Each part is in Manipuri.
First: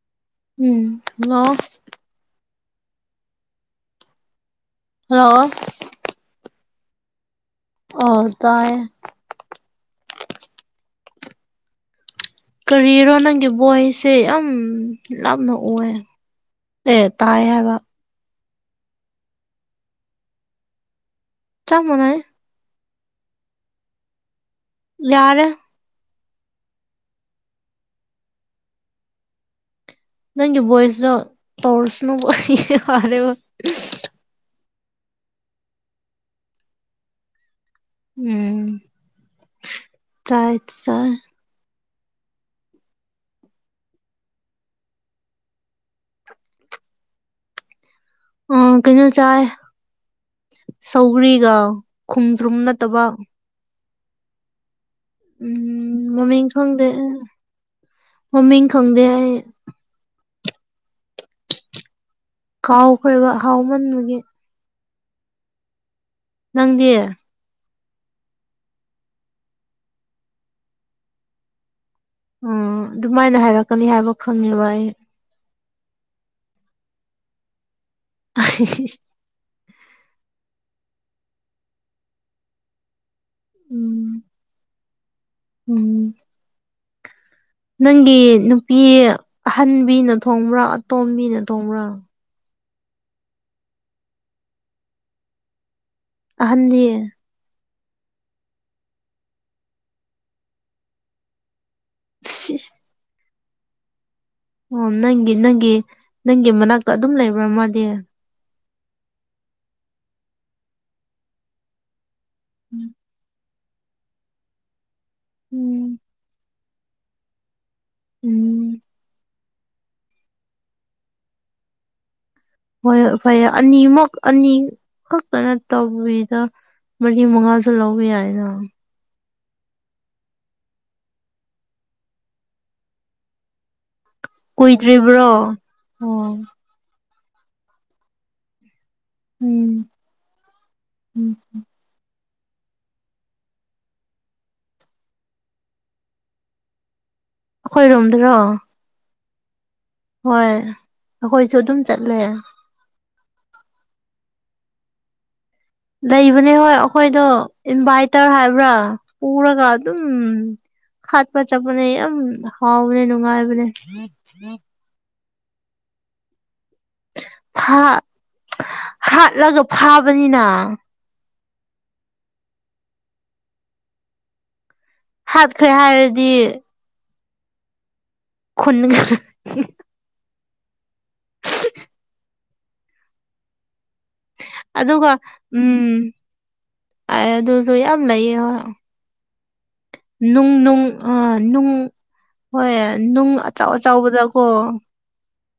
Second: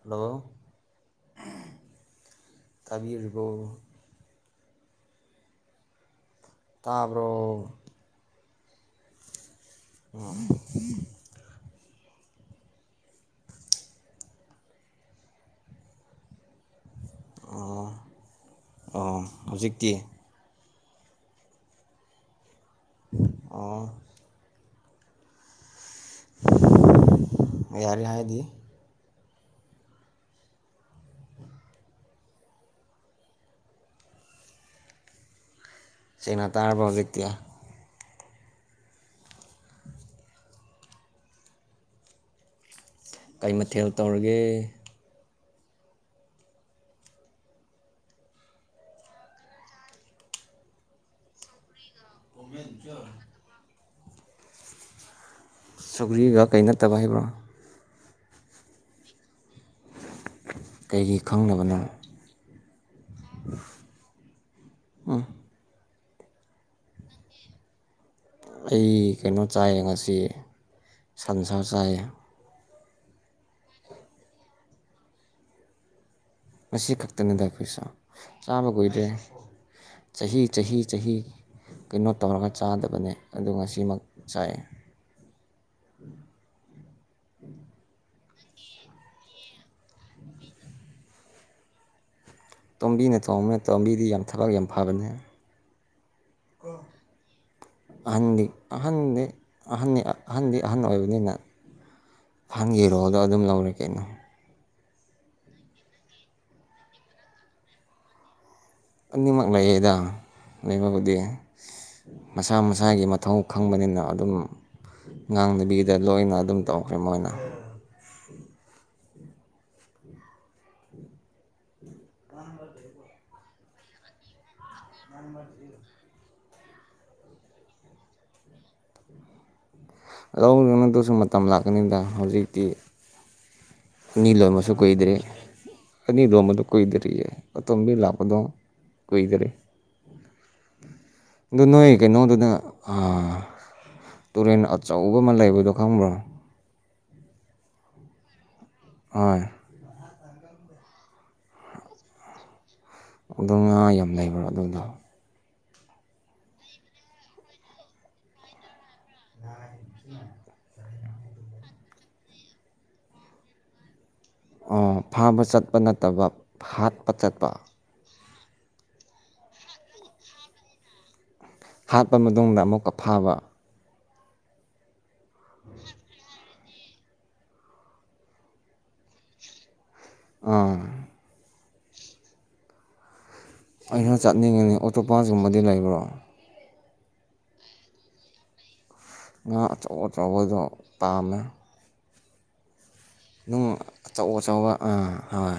ꯍꯜꯂꯣ ꯎꯝ ꯍꯜꯂꯣ ꯇꯥꯕꯤꯔꯤꯕꯔꫭ ꯍꯜꯂꯣ ꯇꯥꯕ꯭ꯔꯣ ꯑꯥꯎ ꯇꯥꯏꯌꯦ [unintelligible] ꯀꯔꯤꯔꯣ ꯅꯪꯒꯤ ꯚꯣꯏꯁꯁꯦ ꯌꯥꯝ ꯂꯥꯞꯅ ꯎ ꯑꯦꯠ ꯇꯥꯏ ꯍꯥꯏꯕ ꯑꯣ ꯍꯧꯖꯤꯛꯇꯤ ꯆꯥꯞ ꯃꯥꯅꯩ ꯑꯥ ꯌꯥ ꯔꯦ ꯌꯥꯔꯦ ꯍꯥꯏꯗꯤ ꯅꯪꯒꯤ ꯚꫭꯏꯁꯗꫭ ꯇꯧꯁꯅꯨꯕ ꯌꯔꯦꯕ ꯁꯦꯟꯅ ꯇꯥꯔꯕꯔꫭ ꯍꯥꯎꯖꯤꯛꯇꯤ ꯎꯝ ꯆꯠ ꯆꯠ ꯀꯩ ꯃꯊꯦꯜ ꯇꯧꯔꯒꯦ ꯑ ꯀꯩꯅꯣ ꯆꯥꯏ ꯁꯧꯒ꯭ꯔꯤꯒ ꯈꯨꯝꯗ꯭ꯔꯨꯝ ꯅꯠꯇꯕ ꯎꯝ ꯁꯧꯒ꯭ꯔꯤꯒ ꯃꯃꯤꯡ ꯀꯩ ꯈꯪꯗꯦ ꯅꯠꯇꯕ ꯍꯥꯏꯕ꯭ꯔꯣ ꯃꯃꯤꯡ ꯈꯪꯗꯦ ꯍꯥꯏ ꯀꯩꯒꯤ ꯈꯪꯗꯕꯅꯣ ꯀꯥꯎꯈ꯭ꯔꯕ ꯍꯥꯎꯃꯟꯕꯒꯤ [unintelligible] ꯅꯪꯗꯤ ꯑꯩ ꯀꯩꯅꯣ ꯆꯥꯏ ꯉꯁꯤ ꯁꯟꯁꯥ ꯆꯥꯏ ꯑꯣ ꯑꯗꯨꯃꯥꯏꯅ ꯍꯥꯏꯔꯛꯀꯅꯤ ꯍꯥꯏꯕ ꯈꯪꯉꯦꯕ ꯑꯩ ꯉꯁꯤ ꯈꯛꯇꯅꯤꯗ ꯑꯩꯈꯣꯏꯁꯨ ꯆꯥꯕ ꯀꯨꯏꯗꯔꯤ ꯆꯍꯤ ꯆꯍꯤ ꯆꯍꯤ ꯀꯩꯅꯣ ꯇꯧꯔꯒ ꯆꯥꯗꯕꯅꯦ ꯑꯗꯨ ꯉꯁꯤꯃꯛ ꯎꯝ ꯆꯥꯏꯑꯦ ꯎꯝ ꯅꯪꯒꯤ ꯅꯨꯄꯤ ꯑꯍꯟꯕꯤꯅ ꯊꯣꯡꯕ꯭ꯔꯥ ꯑꯇꯣꯝꯕꯤꯅ ꯊꯣꯡꯕ꯭ꯔꯥ ꯇꯣꯝꯕꯤꯅ ꯊꯣꯡꯕꯅ ꯇꯣꯝꯕꯤꯗꯤ ꯌꯥꯝ ꯊꯕꯛ ꯌꯥꯝ ꯐꯕꯅꯤ ꯑꯍꯥꯟꯗꯤ ꯑꯍꯟꯗꯤ ꯑꯍ ꯑꯍ ꯑꯍꯟꯗꯤ ꯑꯍꯟ ꯑꯣꯏꯕꯅꯤꯅ ꯑꯍꯥꯟꯒꯤ ꯔꯣꯜꯗꯣ ꯑꯗꯨꯝ ꯂꯧꯔꯦ ꯀꯩꯅꯣ ꯑꯣ ꯅꯪꯒꯤ ꯅꯪꯒꯤ ꯅꯪꯒꯤ ꯃꯅꯥꯛꯇ ꯑꯗꯨꯝ ꯂꯩꯕ꯭ꯔꯥ ꯃꯥꯗꯤ ꯑꯅꯤꯃꯛ ꯂꯩꯌꯦꯗ ꯂꯩꯕꯕꯨꯗꯤ ꯃꯁꯥ ꯃꯁꯥꯒꯤ ꯃꯊꯧ ꯈꯪꯕꯅꯤꯅ ꯑꯗꯨꯝ ꯉꯥꯡꯗꯕꯤꯗ ꯎꯝ ꯂꯣꯏꯅ ꯑꯗꯨꯝ ꯇꯧꯈ꯭ꯔꯦ ꯃꯣꯏꯅ ꯎꯝ [unintelligible] ꯍꯣꯏ ꯐꯩꯌꯦ ꯑꯅꯤꯃꯛ ꯑꯅꯤ ꯈꯛꯇꯅ ꯇꯧꯔꯤꯗ ꯃꯔꯤ ꯃꯉꯥꯁꯨ ꯂꯧꯕ ꯌꯥꯏꯗ ꯂꯧꯗꯨꯅꯗꯨꯁꯨ ꯃꯇꯝ ꯂꯥꯛꯀꯅꯤꯗ ꯍꯧꯖꯤꯛꯇꯤ ꯑꯅꯤ ꯂꯣꯟꯝꯕꯁꯨ ꯀꯨꯏꯗ꯭ꯔꯤ ꯀꯨꯏꯗ꯭ꯔꯤꯕ꯭ꯔꯣ ꯑꯣ ꯑꯅꯤ ꯂꯣꯟꯕꯗꯣ ꯀꯨꯏꯗ꯭ꯔꯤꯌꯦ ꯑꯇꯣꯝꯕꯤ ꯂꯥꯛꯄꯗꯣ ꯀꯣꯏꯗꯔꯤ ꯎꯝ ꯎꯝ ꯑꯗꫭ ꯅꫭꯏ ꯀꯩꯅꯣ ꯗꯨꯅ ꯇꯨꯔꯦꯟ ꯑꯆꯧꯕ ꯑꯃ ꯂꯩꯕꯗꯣ ꯈꯪꯕ꯭ꯔꯣ ꯑꯩꯈꯣꯏꯔꯣꯝꯗꯔꯣ ꯍ ꯍꯣꯏ ꯑꯩꯈꯣꯏꯁꯨ ꯑꯗꯨꯝ ꯆꯠꯂꯦ ꯑꯗ ꯉꯥ ꯌꯥꯝ ꯂꯩꯕ꯭ꯔꯥ ꯑꯗꯨꯗ ꯂꯩꯕꯅꯦ ꯍꯣꯏ ꯑꯩꯈꯣꯏꯗꯣ ꯏꯟꯚꯥꯏꯇꯔ ꯍꯥꯏꯕ꯭ꯔꯥ ꯄꯨꯔꯒꯥ ꯑꯗꯨ ꯍꯥꯠ ꯄ ꯆꯄꯅꯦ ꯌꯥꯝꯦꯝ ꯍꯥꯎ ꯃꯅꯦ ꯅꯅꯨꯡꯉꯥꯏ ꯃꯅꯦ ꯐꯥꯕ ꯆꯠꯄ ꯅꯠꯇꯕ ꯍꯥꯠꯄ ꯆꯠꯄ ꯍꯥ ꯍꯥꯠꯂꯒ ꯐꯥꯕꯅꯤꯅ ꯍꯥꯠꯄ ꯃꯇꯨꯡꯗ ꯑꯃꯨꯛꯀ ꯐꯥꯕ ꯍꯥꯠꯈ꯭ꯔꯦ ꯍꯥꯏꯔꯗꯤ ꯈꯟ ꯑꯥ [inaudible] ꯑꯩꯅ ꯆꯠꯅꯤꯡꯉꯤꯅꯤ ꯑꯣꯇꯣ ꯑꯗꯨꯒ ꯄꯥꯁꯀꯨꯝꯕꯗꯤ ꯂꯩꯕ꯭ꯔꯣ ꯑꯢ ꯑꯗꯨꯖꯨ ꯌꯥꯝ ꯂꯩꯌꯦ ꯍꯣ ꯉꯥ ꯑꯆꯧ ꯅꯨꯡ ꯑꯆꯧꯕꯗꯣ ꯅꯨꯡ ꯑ ꯄꯥꯝꯃꯦ ꯅꯨꯡ ꯍꯣꯏ ꯅꯨꯡ ꯑꯆꯥꯎ ꯑꯆꯥꯎꯕꯗꯀꯣ ꯎꯝ ꯍꯣꯏ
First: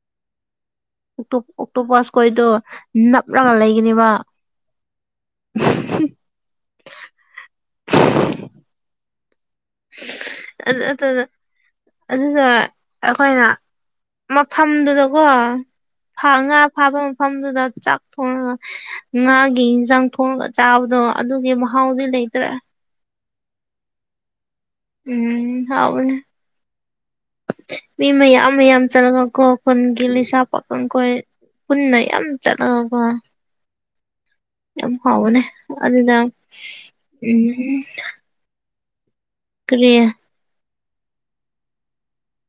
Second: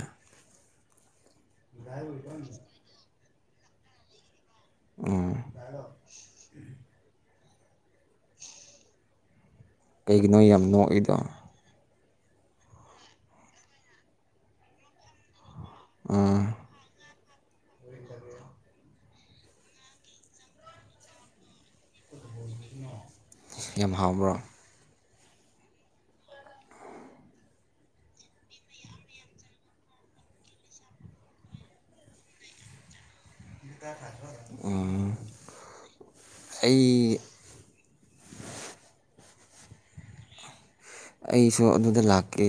ꯑꯣꯛꯇꯣꯄꯁꯀꯣꯏꯗꯣ ꯅꯞꯂꯒ ꯂꯩꯒꯅꯦꯕ ꯎꯝ [unintelligible] ꯀꯩꯒꯤꯅꯣ ꯌꯥꯝ ꯑ ꯅꯣꯛꯏꯗꯣ ꯑꯗꯨ ꯑꯗꯨꯗ ꯑꯩꯈꯣꯏꯅ ꯃꯐꯝꯗꯨꯗꯀꯣ ꯐ ꯑꯥ ꯉꯥ ꯐꯥꯕ ꯃꯐꯝꯗꯨꯗ ꯆꯥꯛ ꯊꯣꯡꯉꯒ ꯉꯥꯒꯤ ꯌꯦꯟꯁꯥꯡ ꯊꯣꯡꯉꯒ ꯆꯥꯕꯗꯣ ꯑꯗꯨꯒꯤ ꯃꯍꯥꯎꯗꯤ ꯂꯩꯇ꯭ꯔꯦ ꯌꯥꯝ ꯍꯥꯎꯕ꯭ꯔꯥ ꯎꯝ ꯍꯥꯎꯕꯅꯦ ꯃꯤ ꯃꯌꯥꯝ ꯃꯌꯥꯝ ꯆꯂꯒꯀꯣ ꯈꯨꯟꯒꯤ ꯂꯩꯁꯥ ꯄꯥꯈꯈꯣꯏ ꯄꯨꯟꯅ ꯌꯥꯝ ꯆꯠꯂꯀꯣ ꯇ ꯈꯖꯕ ꯌꯥꯝ ꯍꯥꯎꯕꯅꯦ ꯑꯗꯨꯅ ꯑꯩ ꯎꯝ ꯇ꯭ꯔꯦ ꯑꯩꯁꯨ ꯑꯗꯨꯗ ꯂꯥꯛꯀꯦ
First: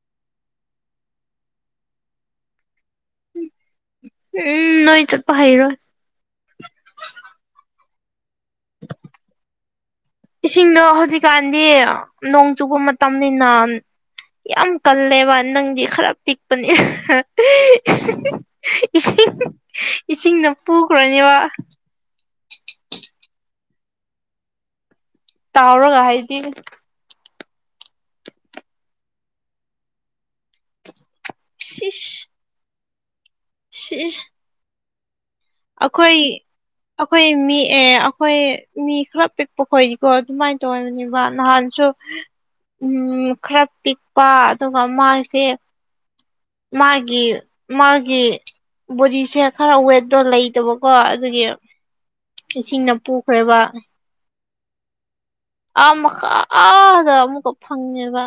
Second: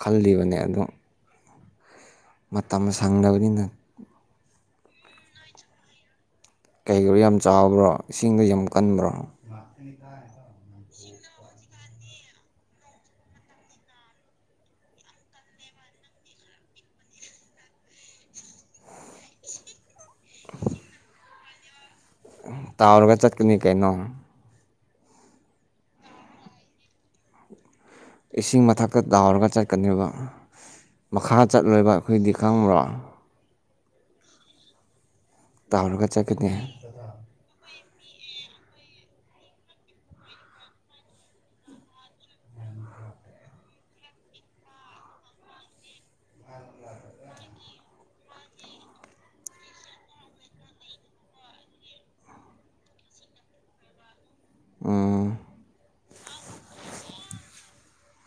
ꯈꯜꯂꯤꯕꯅꯦ ꯑꯗꯣ ꯃꯇꯝ ꯁꯪꯗꯕꯅꯤꯅ ꯎꯝ ꯅꯣꯏ ꯆꯠꯄ ꯍꯥꯏꯔꯣ ꯀꯩꯒꯔꯣ ꯌꯥꯝ ꯆꯥꯎꯕ꯭ꯔꯣ ꯏꯁꯤꯡꯗ ꯌꯥꯝ ꯀꯟꯕ꯭ꯔꯣ ꯏꯁꯤꯡꯗꯣ ꯍꯧꯖꯤꯛꯀꯥꯟꯗꯤ ꯅꯣꯡ ꯆꯨꯕ ꯃꯇꯝꯅꯤꯅ ꯌꯥꯝ ꯀꯜꯂꯦꯕ ꯅꯪꯗꯤ ꯈꯔ ꯄꯤꯛꯄꯅꯦ ꯏꯁꯤꯡ ꯏꯁꯤꯡꯅ ꯄꯨꯈ꯭ꯔꯅꯦꯕ ꯇꯥꯥꯎꯔꯒ ꯆꯠꯀꯅꯤ ꯀꯩꯅꯣ ꯇꯥꯎꯔꯣꯒ ꯍꯥꯏꯗꯤ ꯏꯁꯤꯡ ꯃꯊꯛꯇ ꯇꯥꯎꯔꯒ ꯆꯠꯀꯅꯦꯕ ꯃꯈꯥ ꯆꯠꯂꯣꯏꯕ ꯁꯤꯁ ꯑꯩꯈꯣꯏꯗꯤ ꯈꯪꯕ꯭ꯔꯥ ꯁꯤ ꯇꯥꯎꯔꯒ ꯑꯩꯈꯣꯏ ꯆꯠꯀꯅꯤ ꯑꯩꯈꯣꯏ ꯃꯤꯑ ꯑꯩꯈꯣꯏ ꯃꯤ ꯈꯔ ꯄꯤꯛꯄ ꯈꯣꯠꯏꯀꯣ ꯑꯗꯨꯃꯥꯏꯅ ꯇꯧꯔꯤꯕꯅꯦꯕ ꯅꯍꯥꯟꯁꯨ ꯎꯝ ꯈꯔ ꯄꯤꯛꯄ ꯑꯗꯨꯒ ꯃꯥꯁꯦ ꯃꯥꯒꯤ ꯃꯥꯒꯤ ꯕꯣꯗꯤꯁꯦ ꯈꯔ ꯋꯦꯠꯇꯠꯇꯣ ꯂꯩꯇꯕꯀꯣ ꯑꯗꯨꯒꯤ ꯏꯁꯤꯡꯅ ꯄꯨꯈ꯭ꯔꯕ ꯑꯥ ꯈꯥꯗ ꯑꯃꯨꯛꯀ ꯐꯪꯉꯦꯕ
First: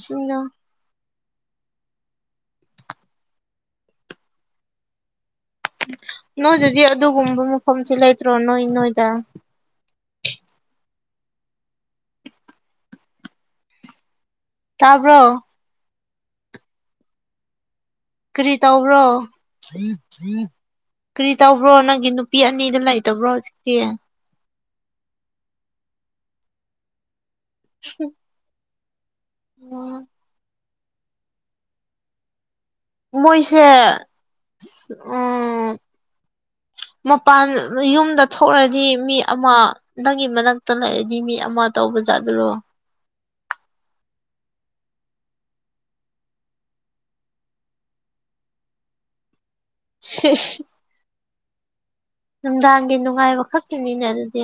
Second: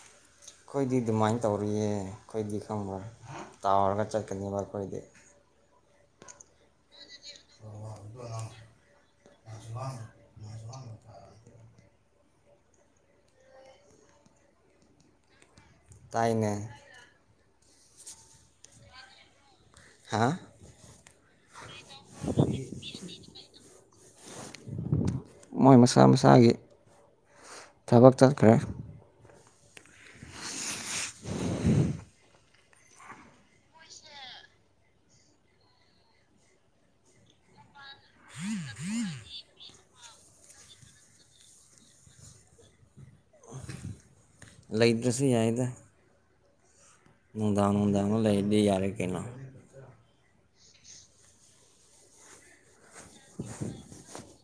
ꯁꯤꯨꯝꯅꯣ [unintelligible] ꯑꯩꯈꯣꯏꯗꯤ ꯑꯗꯨꯃꯥꯏꯅ ꯇꯧꯔꯤꯌꯦ ꯑꯩꯈꯣꯏꯗꯤ ꯈꯪꯕ꯭ꯔꯥ ꯇꯥꯎꯔꯒ ꯆꯠꯀꯅꯦꯕ ꯑꯩꯈꯣꯏꯗꯤ ꯅꯣꯏꯗꯗꯤ ꯑꯗꯨꯒꯨꯝꯕ ꯃꯐꯝꯁꯤꯦ ꯂꯩꯇ꯭ꯔꯣ ꯅꯣꯏ ꯅꯣꯏꯗ ꯑꯥꯖꯕꯥ ꯇꯥꯕ꯭ꯔꯣ ꯇꯥꯏꯅꯦ ꯀꯔꯤ ꯇꯧꯕ꯭ꯔꯣ ꯍꯥ ꯀꯔꯤ ꯇꯧꯕ꯭ꯔꯣ ꯅꯪꯒꯤ ꯅꯨꯄꯤ ꯑꯅꯤꯗꯣ ꯂꯩꯇꯕ꯭ꯔꯣ ꯍꯧꯖꯤꯛꯀꯤ ꯃꯣꯏ ꯃꯁꯥ ꯃꯁꯥꯒꯤ ꯊꯕꯛ ꯆꯠꯈ꯭ꯔꯦ ꯎꯝ [unintelligible] ꯃꯣꯏꯁꯦ ꯎꯝ ꯃꯄꯥꯟ ꯌꯨꯝꯗ ꯊꯣꯛꯂꯗꯤ ꯃꯤ ꯑꯃ ꯅꯪꯒꯤ ꯃꯅꯥꯛꯇ ꯂꯩꯔꯗꯤ ꯃꯤ ꯑꯃ ꯇꯧꯕꯖꯥꯠ ꯑꯗꯨꯔꯣ ꯂꯩꯗ꯭ꯔꯁꯨ ꯌꯥꯏꯗ ꯅꯨꯡꯗꯥꯡ ꯅꯨꯡꯗꯥꯅ ꯂꯩꯗꯤ ꯌꯥꯔꯦ ꯀꯩꯅꯩꯅ ꯁꯤꯖ ꯅꯨꯡꯗꯥꯡꯒꯤ ꯅꯨꯡꯉꯥꯏꯕ ꯈꯛꯀꯤꯅꯤꯅ ꯑꯗꯨꯗꯤ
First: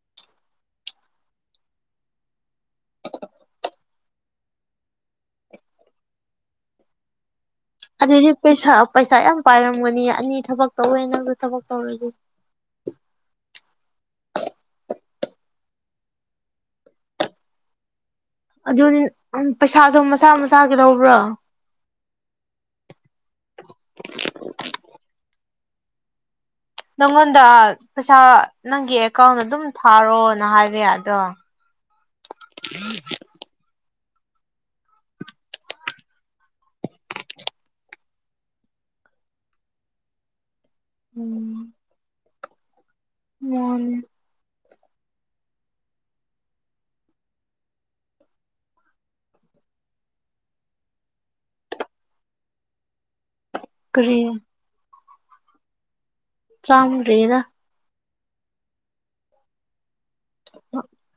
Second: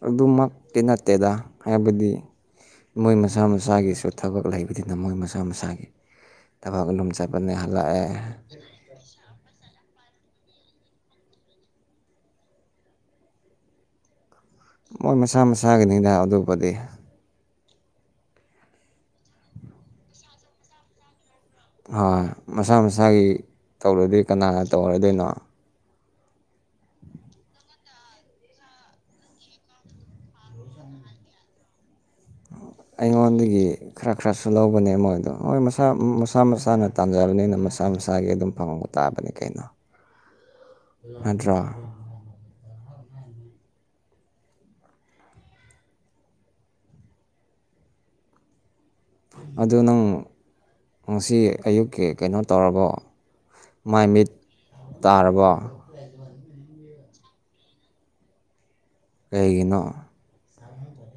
ꯑꯗꯨꯃꯛꯇꯤ ꯅꯠꯇꯦꯗ ꯍꯥꯏꯕꯗꯤ ꯃꯣꯏ ꯃꯁꯥ ꯃꯁꯥꯒꯤꯁꯨ ꯊꯕꯛ ꯂꯩꯕꯗꯤꯅ ꯃꯣꯏ ꯃꯁꯥ ꯃꯁꯥꯒꯤ ꯊꯕꯒ ꯂꯨꯨꯝ ꯆꯠꯄꯅꯦ ꯍꯂꯛꯑꯦ ꯑꯗꯨꯗꯤ ꯄꯩꯁꯥ ꯄꯩꯁꯥ ꯌꯥꯝ ꯄꯥꯏꯔꯝꯒꯅꯤ ꯑꯅꯤ ꯊꯕꯛ ꯇꯧꯋꯦ ꯅꯪꯗꯣ ꯊꯕꯛ ꯇꯧꯔꯒ ꯃꯣꯏ ꯃꯁꯥ ꯃꯁꯥꯒꯤꯅꯤꯅ ꯑꯗꯨꯕꯨꯗꯤ ꯑꯗꯨꯅꯤ ꯄꯩꯁꯥꯁꯨ ꯃꯁꯥ ꯃꯁꯥꯒꯤ ꯂꯧꯕ꯭ꯔꯥ ꯍꯣꯏ ꯃꯁꯥ ꯃꯁꯥꯒꯤ ꯇꯧꯔꯗꯤ ꯀꯅꯥꯅ ꯇꯧꯔꯗꯣꯏꯅꯣ ꯅꯪꯉꯣꯟꯗ ꯄꯩꯁꯥ ꯅꯪꯒꯤ ꯑꯦꯀꯥꯎꯟ ꯑꯗꯨꯝ ꯊꯥꯔꯣꯅ ꯍꯥꯏꯕ ꯌꯥꯗ꯭ꯔꯣ ꯑꯩꯉꯣꯟꯗꯒꯤ ꯈꯔ ꯈꯔꯁꯨ ꯂꯧꯕꯅꯦ ꯃꯣꯏꯗꯣ ꯍꯣꯏ ꯃꯁꯥ ꯃꯁꯥ ꯃꯁꯥꯅ ꯇꯥꯟꯖꯕꯅꯤꯅ ꯃꯁꯥ ꯃꯁꯥꯒꯤ ꯑꯗꯨꯝ ꯐꯪꯕ ꯇꯥꯕꯅꯦ ꯀꯩꯅꯣ ꯅꯠꯇ꯭ꯔꯣ ꯎꯝ ꯃꯥꯅꯦ ꯑꯗꯨ ꯅꯪ ꯉꯁꯤ ꯑꯌꯨꯛꯀꯤ ꯀꯩꯅꯣ ꯇꯧꯔꯕꯣ ꯀꯔꯤ ꯃꯥꯏꯃꯤꯠ ꯇꯥꯔꯕꯣ ꯆꯥꯝꯗ꯭ꯔꯤꯗ ꯀꯩꯒꯤꯅꯣ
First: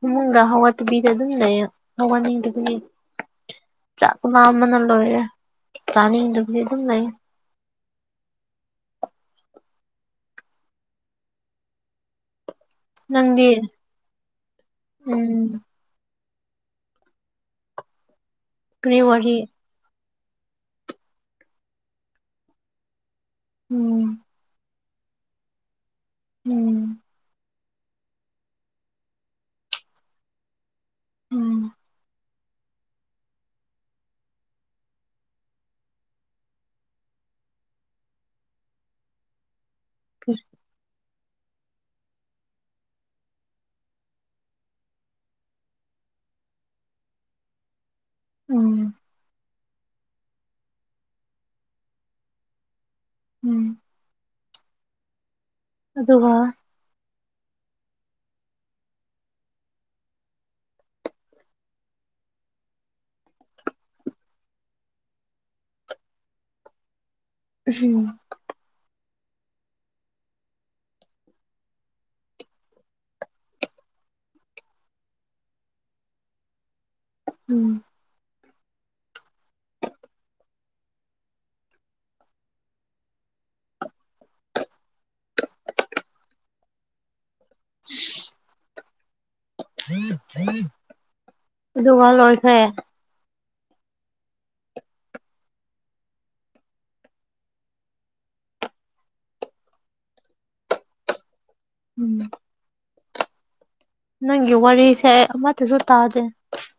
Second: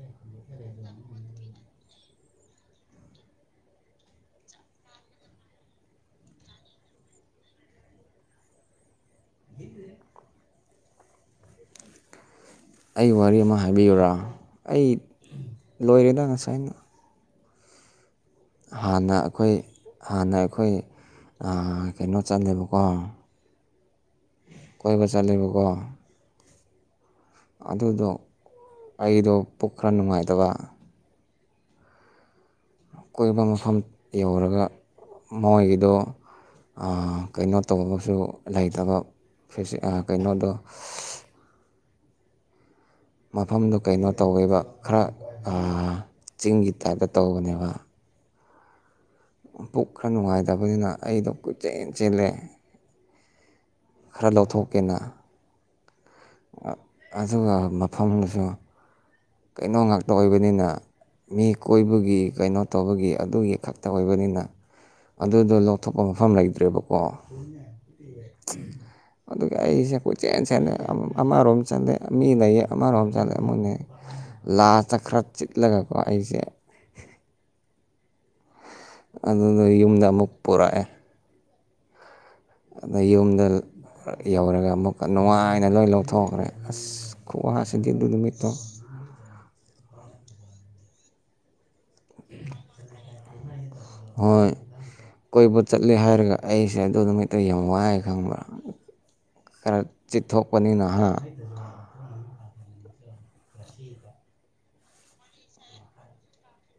ꯏꯃꯨꯡꯗ ꯍꯧꯒꯠꯇꯕꯤꯗ ꯑꯗꯨꯝ ꯂꯩ ꯍꯧꯒꯠꯅꯤꯡꯗꯕꯒꯤ ꯆꯥꯛ ꯂꯥꯝꯕꯅ ꯂꯣꯏꯔꯦ ꯆꯥꯅꯤꯡꯗꯕꯒꯤ ꯑꯗꯨꯝ ꯂꯩ ꯍꯦ ꯑꯩ ꯋꯥꯔꯤ ꯅꯪꯗꯤ ꯑꯃ ꯍꯥꯏꯕꯤꯌꯨꯔꯥ ꯑꯩ ꯎꯝ ꯂꯣꯏꯔꯦꯗ ꯉꯁꯥꯏꯅ ꯀꯔꯤ ꯍꯥꯟꯅ ꯋꯥꯔꯤ ꯑꯩꯈꯣꯏ ꯍꯥꯟꯅ ꯑꯩꯈꯣꯏ ꯀꯩꯅꯣ ꯆꯠꯂꯦꯕꯀꯣ ꯎꯝ ꯀꯣꯏꯕ ꯆꯠꯂꯦꯕꯀꯣ ꯎꯝ ꯑꯗꯨꯗꯣ ꯑꯩꯗꯣ ꯄꯨꯛ ꯈꯔ ꯅꯨꯡꯉꯥꯏꯇꯕ ꯎꯝ ꯀꯣꯏꯕ ꯃꯐꯝ ꯌꯦꯡꯉꯨꯔꯒ ꯃꯣꯏꯒꯤꯗꯣ ꯀꯩꯅꯣ ꯇꯕꯁꯨ ꯂꯩꯇꯕ ꯀꯩꯅꯣꯗꯣ ꯃꯐꯝꯗꯨ ꯀꯩꯅꯣ ꯇꯧꯋꯦꯕ ꯈꯔ ꯆꯤꯡꯒꯤ ꯇꯥꯏꯞꯇ ꯇꯧꯕꯅꯦꯕ ꯎꯝ ꯄꯨꯛ ꯈꯔ ꯅꯨꯡꯉꯥꯏꯇꯕꯅꯤꯅ ꯑꯩꯗꯣ ꯀꯨꯠ ꯆꯦꯟ ꯆꯦꯜꯂꯦ ꯎꯝ ꯈꯔ ꯂꯧꯊꯣꯛꯀꯦꯅ ꯑꯗꯨꯒ ꯑꯗꯨꯒ ꯃꯐꯝꯗꯁꯨ ꯀꯩꯅꯣ ꯉꯥꯛꯇ ꯑꯣꯏꯕꯅꯤꯅ ꯃꯤ ꯀꯣꯏꯕꯒꯤ ꯀꯩꯅꯣ ꯇꯧꯕꯒꯤ ꯑꯗꯨꯒꯤ ꯈꯛꯇ ꯑꯣꯏꯕꯅꯤꯅ ꯑꯗꯨꯗꯣ ꯂꯧꯊꯣꯛꯄ ꯃꯐꯝ ꯂꯩꯇ꯭ꯔꯦꯕꯀꯣ ꯎꯝ ꯑꯗꯨꯒ ꯑꯩꯁꯦ ꯀꯣꯏꯆꯦꯟ ꯆꯦꯂꯦ ꯑꯃꯔꯣꯝ ꯆꯠꯂꯦ ꯃꯤ ꯂꯩꯌꯦ ꯑꯃꯔꯣꯝ ꯆꯜꯂꯦ ꯑꯃꯅꯦ ꯂꯥꯗ ꯈꯔ ꯆꯤꯠꯂꯒꯀꯣ ꯑꯩꯁꯦ ꯎꯝ ꯑꯗꯨꯗꫭ ꯌꯨꯝꯗ ꯑꯃꯨꯛ ꯄꯨꯔꯛꯑꯦ ꯑꯗ ꯌꯨꯝꯗ ꯌꯧꯔꯒ ꯑꯃꯨꯛꯀ ꯅꯨꯡꯉꯥꯏꯅ ꯂꯣꯏ ꯂꯧꯊꯣꯛꯈ꯭ꯔꯦ ꯑꯁ ꯈꯨꯋꯥꯁꯤꯗꯤ ꯑꯗꯨꯏ ꯅꯨꯃꯤꯠꯇꫭ ꯑꯗꯨꯒ ꯂꯣꯏꯈ꯭ꯔꯦ ꯍꯣꯏ ꯀꯣꯏꯕ ꯆꯠꯂꯦ ꯍꯥꯏꯔꯒ ꯑꯩꯁꯦ ꯑꯗꯨꯗ ꯍꯛꯇ ꯌꯥꯝ ꯋꯥꯏ ꯈꯪꯕ꯭ꯔꯥ ꯈꯔ ꯆꯤꯊꯣꯛꯄꯅꯤꯅ ꯎꯝ ꯅꯪꯒꯤ ꯋꯥꯔꯤꯁꯦ ꯑꯩ ꯑꯃꯠꯇꯁꯨ ꯇꯥꯗꯦ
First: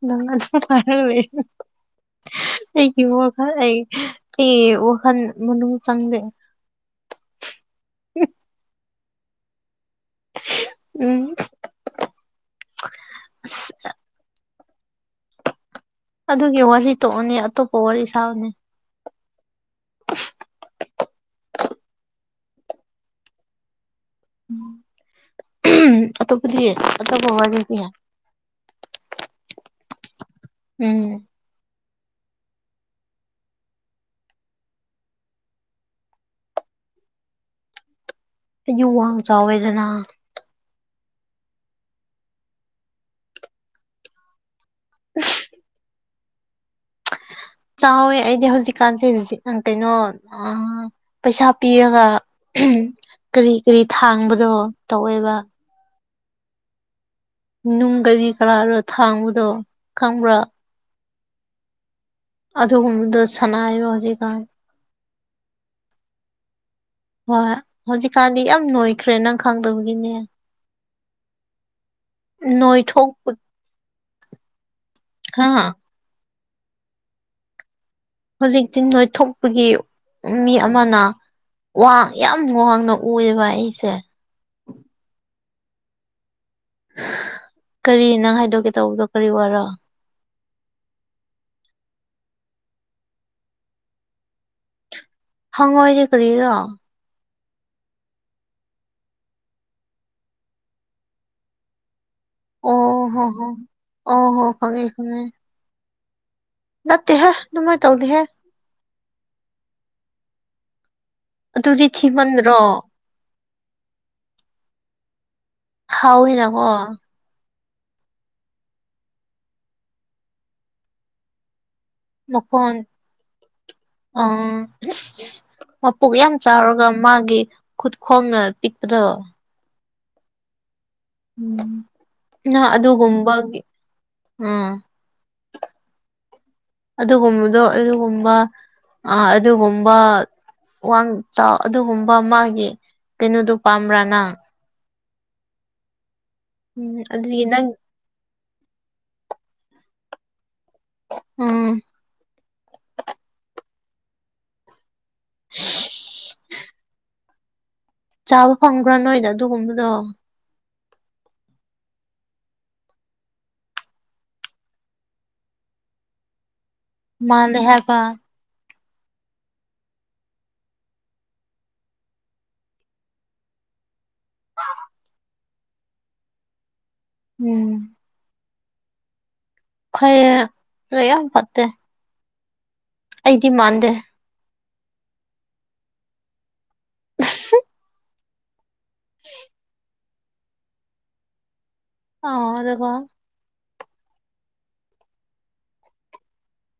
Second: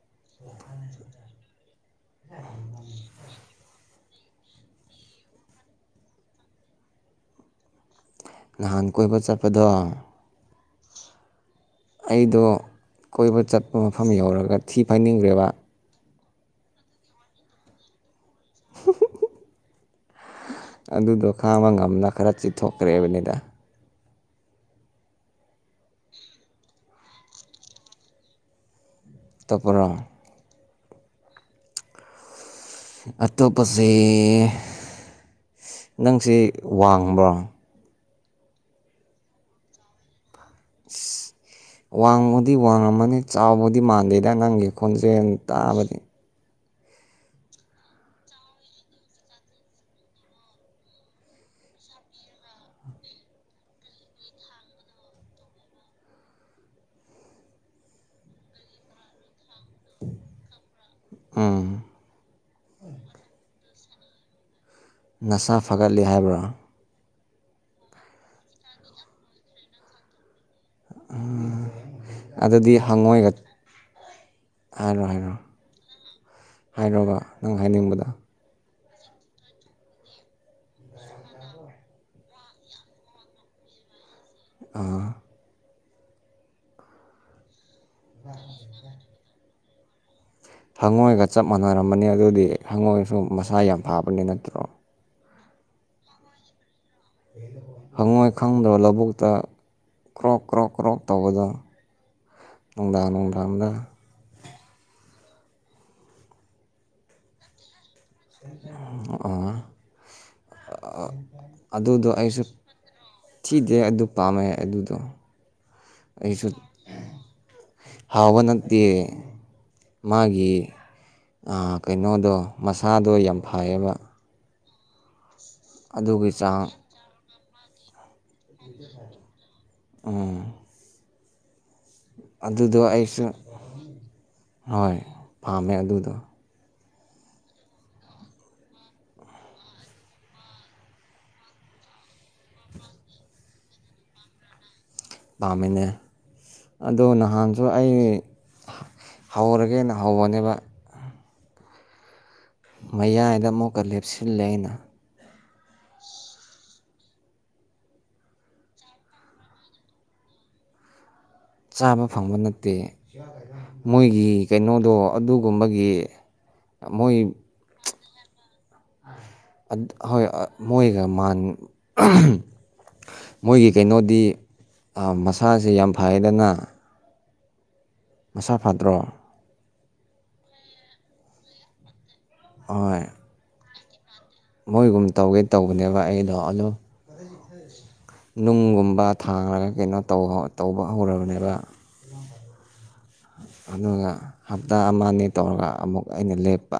ꯅꯪ ꯑꯗꯨꯝ ꯍꯥꯏꯔ ꯑꯩꯒꯤ ꯋꯥꯈꯜ ꯑꯩ ꯑꯩ ꯋꯥꯈꯜ ꯃꯅꯨꯡ ꯆꯪꯗꯦ ꯎꯝ ꯅꯍꯥꯟ ꯀꯣꯏꯕ ꯆꯠꯄꯗꯣ ꯎꯝ ꯑꯩꯗꯣ ꯀꯣꯏꯕ ꯑꯁ ꯆꯠꯄ ꯃꯐꯝ ꯌꯧꯔꯒ ꯊꯤ ꯐꯥꯏꯅꯤꯡꯈ꯭ꯔꯦꯕ ꯑꯗꯨꯒꯤ ꯋꯥꯔꯤ ꯇꯣꯛꯑꯅꯤ ꯑꯇꯣꯞꯄ ꯋꯥꯔꯤ ꯁꯥꯕꯅꯤ ꯑꯗꯨꯗꯣ ꯈꯥꯡꯕ ꯉꯝꯅ ꯈꯔ ꯆꯤꯊꯣꯛꯈ꯭ꯔꯦꯕꯅꯤꯗ ꯑꯇꯣꯞꯄꯗꯤ ꯑꯇꯣꯞꯄ ꯋꯥꯔꯤꯗꯤ ꯇꯄꯣ ꯎꯝ ꯑꯇꯣꯞꯄꯁꯦ ꯅꯪꯁꯦ ꯋꯥꯡꯕ ꯌꯨ ꯋꯥ ꯆꯥꯎꯋꯦꯗꯅ ꯑ ꯋꯥꯡꯃꯨꯗꯤ ꯋꯥꯡꯉꯝꯃꯅꯤ ꯆꯥꯎꯕꯗꯤ ꯃꯥꯟꯗꯦꯗ ꯅꯪꯒꯤ ꯈꯣꯟꯖꯦꯜ ꯇꯥꯕꯗꯤ ꯆꯥꯎꯋꯦ ꯑꯩꯗꯤ ꯍꯧꯖꯤꯛꯀꯥꯟꯁꯦ ꯀꯩꯅꯣ ꯄꯩꯁꯥ ꯄꯤꯔꯒ ꯀꯔꯤ ꯀꯔꯤ ꯊꯥꯡꯕꯗꯣ ꯇꯧꯋꯦꯕ ꯅꯨꯡ ꯀꯔꯤ ꯀꯔꯥꯗꯣ ꯊꯥꯡꯕꯗꯣ ꯈꯪꯕ꯭ꯔꯥ ꯑꯥ ꯑꯗꯨꯒꯨꯝꯕꯗꯣ ꯁꯅꯥꯏꯕ ꯍꯧꯖꯤꯛꯀꯥꯟ ꯅꯁꯥ ꯐꯒꯠꯂꯤ ꯍꯥꯏꯕ꯭ꯔꯥ ꯍꯣꯏ ꯍꯧꯖꯤꯛꯀꯥꯟꯗꯤ ꯌꯥꯝ ꯅꯣꯏꯈ꯭ꯔꯦ ꯅꯪ ꯈꯪꯗꯕꯒꯤꯅꯦ ꯎ ꯑꯗꯨꯗꯤ ꯍꯪꯉꯣꯏꯒ ꯅꯣꯏꯊꯣꯛꯄ ꯍꯥꯏꯔꯣ ꯍꯥꯏꯔꯣ ꯍꯥ ꯍꯥꯏꯔꫭꯕ ꯅꯪ ꯍꯥꯏꯅꯤꯡꯕꯗꫭ ꯍꯧꯖꯤꯛꯇꯤ ꯅꯣꯏꯊꯣꯛꯄꯒꯤ ꯃꯤ ꯑꯃꯅ ꯋꯥꯡ ꯌꯥꯝ ꯋꯥꯡꯅ ꯎꯑꯕ ꯑꯩꯁꯦ ꯑꯥ ꯀꯔꯤ ꯅꯪ ꯍꯥꯏꯗꯣꯛꯀꯦ ꯇꯧꯕꯗꯣ ꯀꯔꯤ ꯋꯥꯔꯣ ꯍꯪꯉꯣꯏꯒ ꯆꯞ ꯃꯥꯟꯅꯔꯝꯕꯅꯤ ꯑꯗꯨꯗꯤ ꯍꯪꯉꯣꯏꯒꯁꯨ ꯃꯁꯥ ꯌꯥꯝ ꯐꯥꯕꯅꯤ ꯅꯠꯇ꯭ꯔꯣ ꯍꯪꯉ ꯑꯣꯏꯗꯤ ꯀꯔꯤꯔꫭ ꯍꯪꯉꯣꯏ ꯈꯪꯗꯕ ꯂꯧꯕꯨꯛꯇ ꯀ꯭ꯔꯣꯛ ꯀ꯭ꯔꯣꯛ ꯀ꯭ꯔꯣꯛ ꯇꯧꯕꯗꫭ ꯑꯣ ꯍꯣ ꯍꯣ ꯑꯣ ꯍꯣ ꯈꯪꯉꯦ ꯈꯪꯉꯦ ꯅꯠꯇꯦ ꯍꯦ ꯑꯗꯨꯃꯥꯏ ꯇꯧꯜꯗꯤꯍꯦ ꯑꯥ ꯑꯗꯨꯗꯤ ꯑꯗꯨꯗꯣ ꯑꯩꯁꯨ ꯊꯤꯃꯟꯗ꯭ꯔꯣ ꯊꯤꯗꯦ ꯑꯗꯨ ꯄꯥꯝꯃꯦ ꯑꯗꯨꯗꯣ ꯍꯥꯎꯋꯤꯅ ꯑꯩꯁꯨ ꯀꫭ ꯍꯥꯎꯕ ꯅꯠꯇꯦ ꯃꯥꯒꯤ ꯀꯩꯅꯣꯗꯣ ꯃꯁꯥꯗꯣ ꯌꯥꯝ ꯐꯩꯌꯦꯕ ꯎꯝ ꯃꯄꯣꯛ ꯑꯗꯨꯒꯤ ꯌꯥꯝ ꯆꯥꯡ ꯆꯥꯎꯔꯒ ꯃꯥꯒꯤ ꯈꯨꯠ ꯈꯣꯡꯅ ꯄꯤꯛꯄ꯭ꯗꫭ ꯎꯝ ꯎꯝ ꯅ ꯑꯗꯨꯗꯣ ꯑꯩꯁꯨ ꯑꯗꯨꯒꯨꯝꯕꯒꯤ ꯎꯝ ꯍꯣꯏ ꯄꯥꯝꯃꯦ ꯑꯗꯨꯗꯣ ꯑꯗꯨꯒꯨꯝꯕꯗꯣ ꯑꯗꯨꯒꯨꯝꯕ ꯑꯥ ꯑꯗꯨꯒꯨꯝꯕ ꯋꯥꯡ ꯆꯥꯎ ꯑꯗꯨꯒꯨꯝꯕ ꯃꯥꯒꯤ ꯀꯩꯅꯣꯗꯨ ꯄꯥꯝꯕ꯭ꯔꯥ ꯅꯪ ꯄꯥꯝꯃꯤꯅꯦ ꯎꯝ ꯑꯗꯣ ꯑꯗꯨꯒꯤ ꯅꯍꯥꯟꯁꯨ ꯅꯪ ꯑꯩ ꯍꯧꯔꯒꯦꯅ ꯍꯧꯕꯅꯦꯕ ꯎꯝ ꯃꯌꯥꯏꯗ ꯑꯃꯨꯛꯀ ꯂꯦꯞꯁꯤꯜꯂꯦ ꯑꯩꯅ [unintelligible] ꯆꯥꯕ ꯐꯪꯕ꯭ꯔꯥ ꯅꯣꯏꯗ ꯑꯗꯨꯒꯨꯝꯕꯗꯣ ꯆꯥꯕ ꯐꯪꯕ ꯅꯠꯇꯦ ꯃꯣꯏꯒꯤ ꯀꯩꯅꯣꯗꯣ ꯑꯗꯨꯒꯨꯝꯕꯒꯤ ꯃꯣꯏ ꯃꯥꯂꯦ ꯍꯥꯏꯄꯥ ꯍꯣꯏ ꯃꯣꯏꯒ ꯃꯥꯟ ꯃꯣꯏꯒꯤ ꯀꯩꯅꯣꯗꯤ ꯑꯥ ꯃꯁꯥꯁꯦ ꯌꯥꯝ ꯐꯩꯌꯦꯗꯅ ꯎꯝ ꯃꯁꯥ ꯐꯗ꯭ꯔꯣ ꯐꯩꯌꯦ ꯂꯩ ꯌꯥꯝ ꯐꯠꯇꯦ ꯍꯣꯏ ꯑꯩꯗꯤ ꯃꯥꯟꯗꯦ ꯃꯣꯏꯒꯨꯝ ꯇꯧꯒꯦ ꯇꯧꯕꯅꯦꯕ ꯑꯩꯗꯣ ꯑꯗꯣ ꯅꯨꯡꯒꯨꯝ ꯃꯥ ꯊꯥꯡꯔꯒ ꯀꯩꯅꯣ ꯇꯧ ꯇꯧꯕ ꯍꯧꯔꯕꯅꯦꯕ ꯑꯥ ꯑꯗꫭꯀꯣ ꯑꯗꯨꯒ ꯍꯞꯇꯥ ꯑꯃ‌ ꯑꯅꯤ ꯇꯧꯔꯒ ꯑꯃꯨꯛ ꯑꯩꯅ ꯂꯦꯞꯄ